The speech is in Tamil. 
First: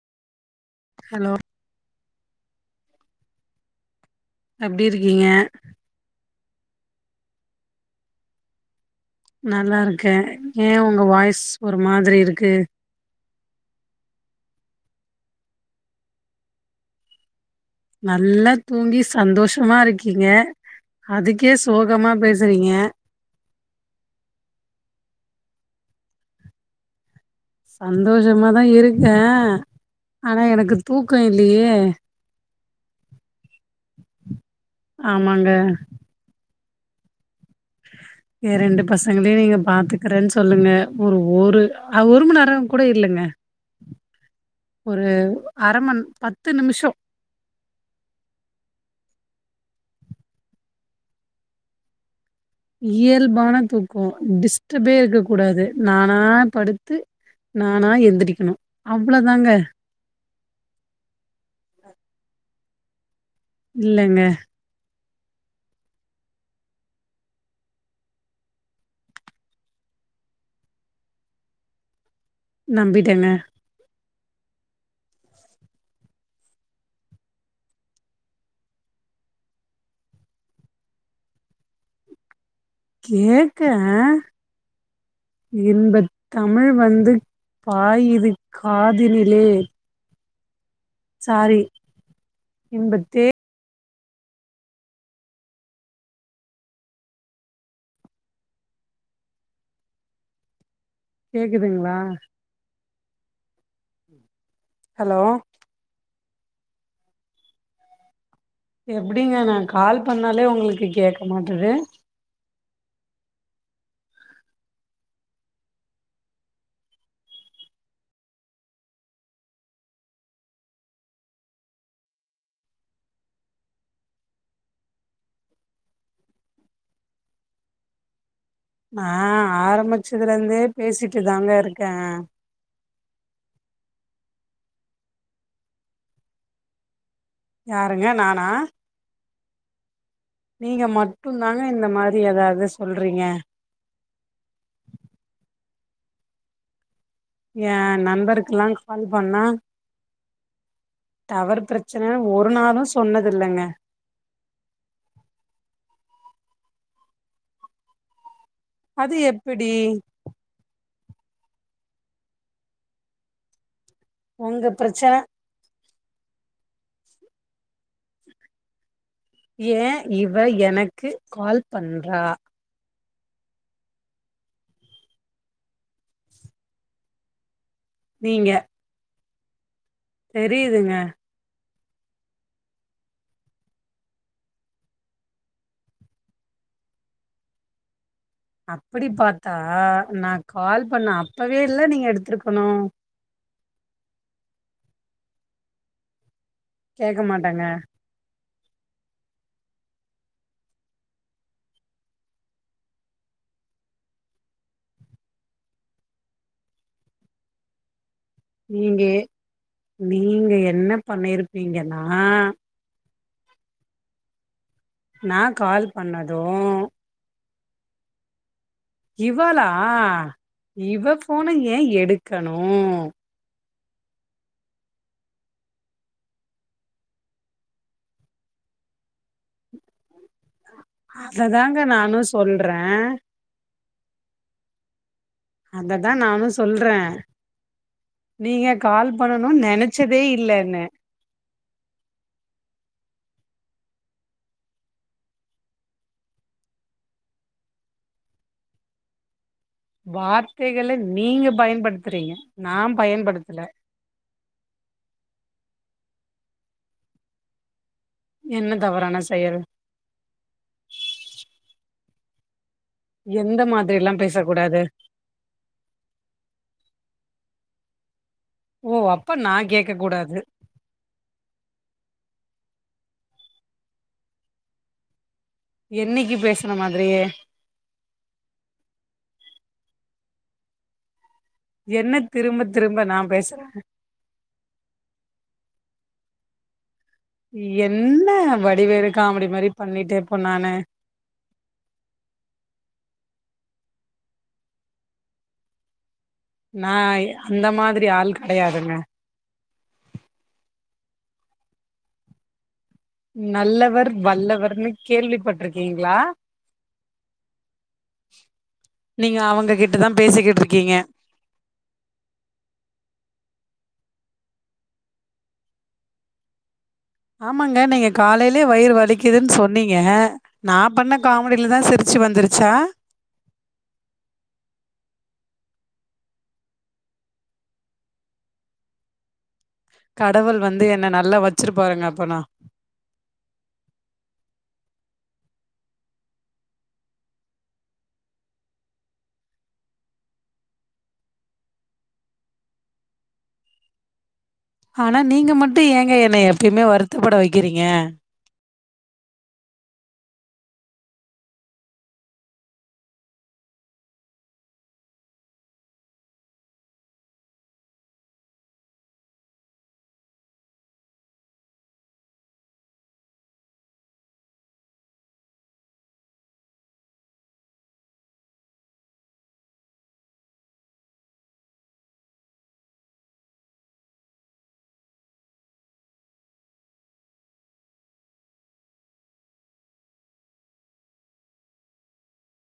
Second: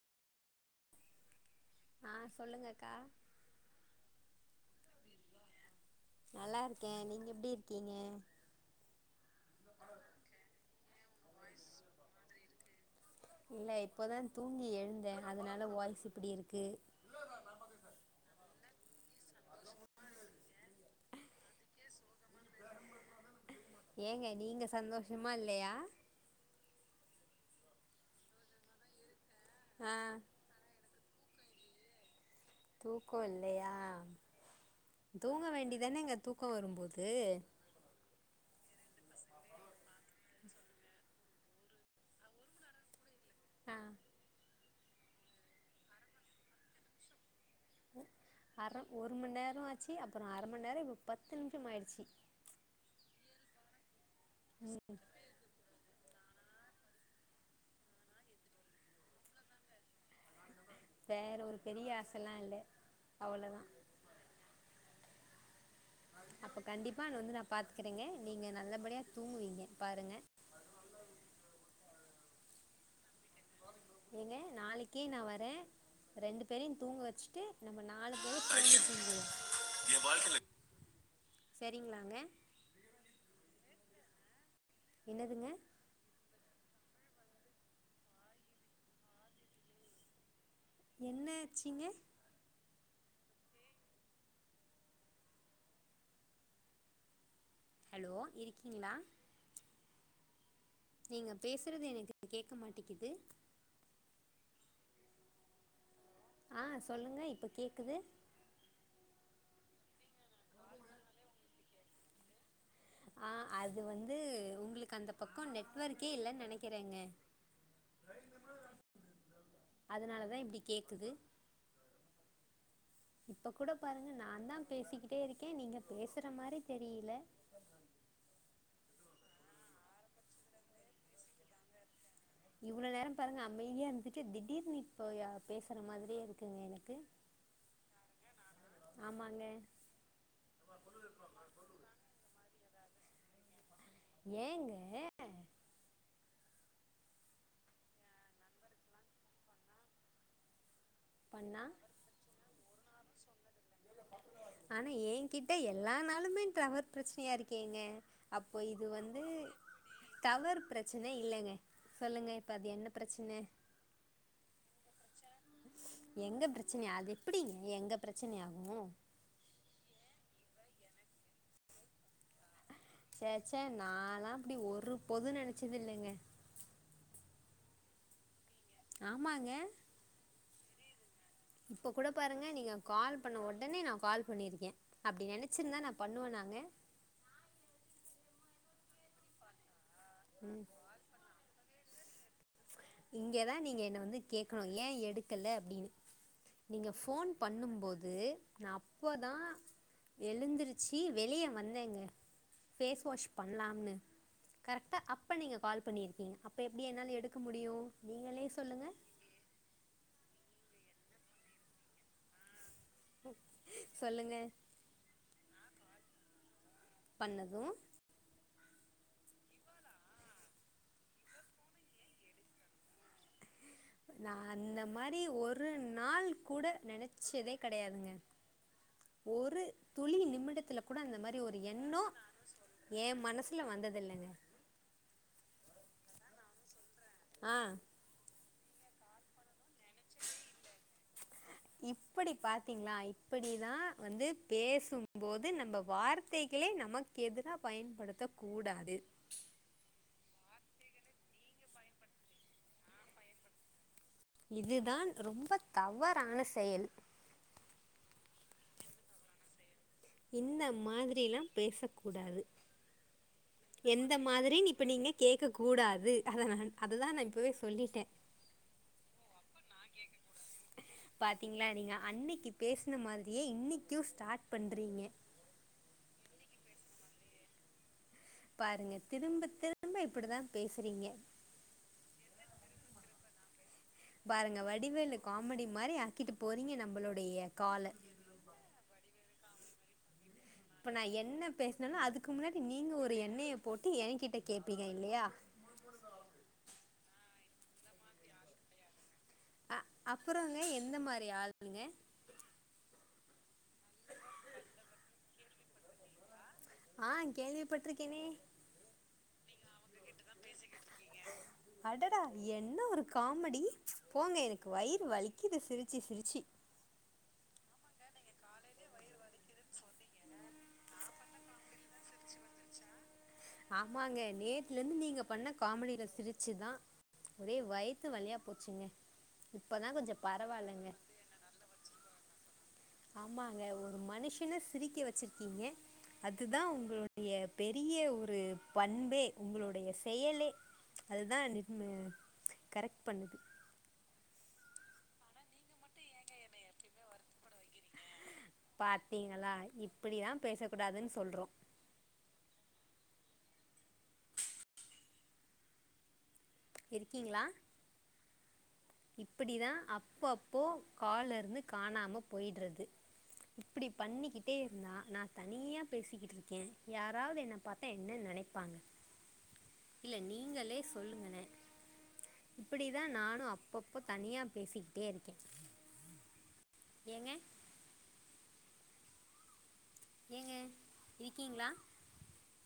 ஹலோ ஆஹ் சொல்லுங்கக்கா எப்டி இருக்கீங்க நல்லாருக்கேன் நீங்க எப்டி இருக்கீங்க நல்லாருக்கேன் ஏன் உங்க வாய்ஸ் ஒரு மாதிரி இருக்கு இல்ல இப்பதான் தூங்கி எழுந்தேன் அதனால வாய்ஸூ இப்டி இருக்கு நல்லா தூங்கி சந்தோஷமா இருக்கீங்க அதுக்கே சோகமா பேசறீங்க ஏங்க நீங்க சந்தோஷமா இல்லையா சந்தோஷமாதான் இருக்கேன் அ ஆ ஆனா எனக்கு தூக்கம்‌ இல்லியே தூக்கம் இல்லையா தூங்க ஆமாங்க வேண்டிதானேங்க தூக்கம் தூக்கம் வரும்போது எ‌ ரெண்டு பசங்களையும் நீங்க பாத்துக்கறேன்னு சொல்லுங்க ஒரு ஒரு அ ஒரு மணி நேரம் கூட இல்லங்க ஆஹ் ஒரு அரைமண் பத்து நிமிஷம் அப்ப ஒரு மணி நேரம் ஆச்சு அப்புறம் அரை மணி நேரம் இப்ப பத்து நிமிஷம் ஆயிடுச்சு இயல்பான தூக்கம் ரு டிஸ்டபே இருக்க கூடாது நான் நான் படுத்து நானா எந்திரிக்கணும் அவ்ளோ தாங்க வேற ஒரு பெரிய ஆசைல்லாம் இல் அவ்வளவு இல்லலங்க அப்ப கண்டிப்பா நா வந்து நான் பாத்துக்கறேங்க நீங்க நல்லபடியா தூங்குவீங்க பாருங்க நம்பிட்டங்க ஏங்க நாளைக்கே நான் வரேன் ரெண்டு பேரையும் தூங்க வெச்சுட்டு நம்ம நாலு பேரும் செரிங்களாங்க கேக்கேன் என்னதுங்க தமிழ் வந்து பாயுது காதினிலே என்ன வெச்சீங்க இன்பத்தேன் ஹலோ இருக்கீங்களா நீங்க பேசறது கேக்குதுங்களா எனக்கு கேக்க மாட்டேங்குது ஹலோ ஆஹ் சொல்லுங்க இப்ப கேக்குது எப்டிங்க நான் கால் பண்ணாலே உங்களுக்கு கேக்க மாட்டது ஆஹ் அது வந்து உங்களுக்கு அந்த பக்கம் நெட்வொர்க்கே இல்லன்னு நெனைக்கறேங்க அதனாலதான் இப்டி கேக்குது இப்ப கூட பாருங்க நான் தான் பேசிக்கிட்டே இருக்கேன் நீங்க பேசற மாறி தெரியல நான் ஆரம்பிச்சதுல இருந்தே பேசிட்டு தாங்க இருக்கேன் இவ்ளோ நேரம் பாருங்க அமைதியா இருந்துட்டு திடீர்னு இப்ப பேசற மாதிரியே இருக்குங்க எனக்கு யாருங்க நானா ஆமாங்க நீங்க மட்டுந்தாங்க இந்த மாரி ஏதாவது சொல்றீங்க ஏங்க ஏ நண்பருக்குல்லாம் கால் பண்ணா டவர் பண்ணா பிரச்சனன்னு ஒரு நாளும் சொன்னதில்லைங்க ஆனா எ கிட்ட எல்லா நாளூமே டவர் பிரச்சனையா இருக்கேங்க அப்போ இது அது வந்து எப்பிடி டவர் பிர பிரச்சன இல்லைங்க சொல்லுங்க இப்ப அது என்ன பிரச்சன உங்க பிரச்சன எங்க பிரச்சனையா அது எப்டிங்க எங்க பிரச்சனை ஆகும் ஏ இவ எனக்கு கால் பண்றா சேச்சா நாலாம் அப்டி ஒரு போதும் நெனைச்சது இல்லைங்க நீங்க ஆமாங்க தெரியுதுங்க இப்ப கூட பாருங்க நீங்க கால் பண்ண உடனே நா கால் பண்ணிருக்கே அப்டி நெனைச்சிருந்தா நா பண்ணுவனாங்க அப்டி பாத்தா நா கால் பண்ண அப்ப வேல நீங்க எடுத்துருக் இங்கதா நீ ங்க என்ன வந்து கேட்கணும் ஏ எடுக்கல அப்டின்னு நீங்க கேக்க ஃபோன் மாட்டாங்க. பண்ணும்போது நா அப்போதா எழுந்திருச்சி வெளியே வந்தேங்க ஃபேஸ் வாஷ் பண்லாம்னு கரெக்டாக அப்போ நீங்க கால் பண்ணிருக்கீங்க அப்போ எப்டி என்னால எடுக்க முடி டியு நீங்க நீங்க என்ன பண்ணிருப்பீங்கன்னா சொல்லுங்க நா கால் பண்ணதும் னது இவளா இவ போன ஏ எடுக்கணு நா அந்த மாரி ஒரு நாள் கூட நெனைச்சதே கெடையாதுங்க ஒரு துளி நிமி மிடத்துல கூட இந்த மாரி ஒரு அததாங்க எண்ணம் நானு சொல்றே. எ மனசுல வந்தது தில்லங்க அததா நானும் சொல்ற ஆ நீங்க கால் பண்ணணுன் நென ச்சதே இல்லன்னு இப்படிதான் வந்து பேசும்போது நம்ம வார்த்தைகளளை நமக்கு எதிராக பயன்படுத்த கூடாது வார்த்தைகளை நீங்க பயன்படுத்துறீங்க நான் பயன்படுத்தல இதுதான் ரொம்ப தவறான செயல் என்ன தவறான செயல் இந்த மாதிரிலா பேச கூடாது எந்த எந்த மாதிரில்லா மாதிரின் பேசக்கூடாது. இப்ப நீங்க கேக்க கூடாது அததான் அததான் நான் இப்பவே சொல்லிட்டே ஓ அப்ப நா கேக்க கூடாது பேஸ்ன மாதிரியே இன்னிக்கும் ஸ்டாட் பண்றீங்க என்னைகு பேசன மாதிரியே பாருங்க திரும்ப திரும்ப இப்புடிதா பேசுறீங்க என்ன திரும்ப திரும்ப நா பேசுறே பாருங்க வடிவேலு காமடி மாரி ஆக்கிட்டு போறீங்க நம்பளோ என்ன வடிவேலு காமெடி மாரி பண்ணீடே இப்ப நா என்ன பேஸ்னாலும் அதுக்கு முன்னாடி நீங்க ஒரு என் னைய போட்டு ஏ கிட்ட கேப்பீங்க இல்லயா நா அந்த மாதிரி ஆள் கடையாதுங்க அ அப்புறோங்க எந்த மாரி ஆளுங்க நல்லவர் வல்லவர்னு கேள்விபட்ருக்கீங்ளா ஆ கேள்விப்பட்ருக்கேனே ககிட்ட தா பேசிகுட்ருக் அடடா என்ன ஒரு காமெடி போங்க எனக்கு வயிறு வலிக்கிது சிரிச்சு சிரிச்சு ஆமாங்க நீங்க காலேலயே வயிறு வலிக்குதுன் சொன்னீங்க நா பண்ண காமெடியலதா சிரிச்சு வந்துருச்சா ஆமாங்க நேத்ல இருந்து நீங்க பண்ண காமெடில சிரிச்சுதா ஒரே வய்த்து வலியா போச்சுங்க இப்பதான் கொஞ்சம் கடவுள் வந்து பரவாயில்லங்க என்ன நல்லா வச்சுரு பாருங்க அப்பனா ஆமாங்க ஒரு மனுஷன சிரிக்க வெச்சுருக்கீங்க அதுதா உங்களுடைய பெரிய ஒரு பண்பே உங்களுடைய செயலே அதுதா நின்னு கரெக்ட் பண்ணுது ஆனா நீங்க மட்டும் ஏங்க என்னய எப்யுமே வருத்தப்பட வெக்கிறீங்க பாத்தீங்களா இப்பிடிதா பேச கூடாதுன் சொல்றோ இருக்கீங்களா இப்பிடிதா அப்போ அப்போ கால்ல இருந்து காணாம போய்ட்றது இப்பிடி பண்ணிகிட்டே இருந்தா நா தனியா பேசிகிட்டு இருக்கே யாராவ்து என்ன பாத்தா என்ன நெனைப்பாங்க இல்ல நீங்களே சொல்லுங்களே இப்பிடிதா நானும் அப் பப்போ தனியா பேசிகிட்டே இருக்கே எங்க ஏங்க இருக்கீங்ளா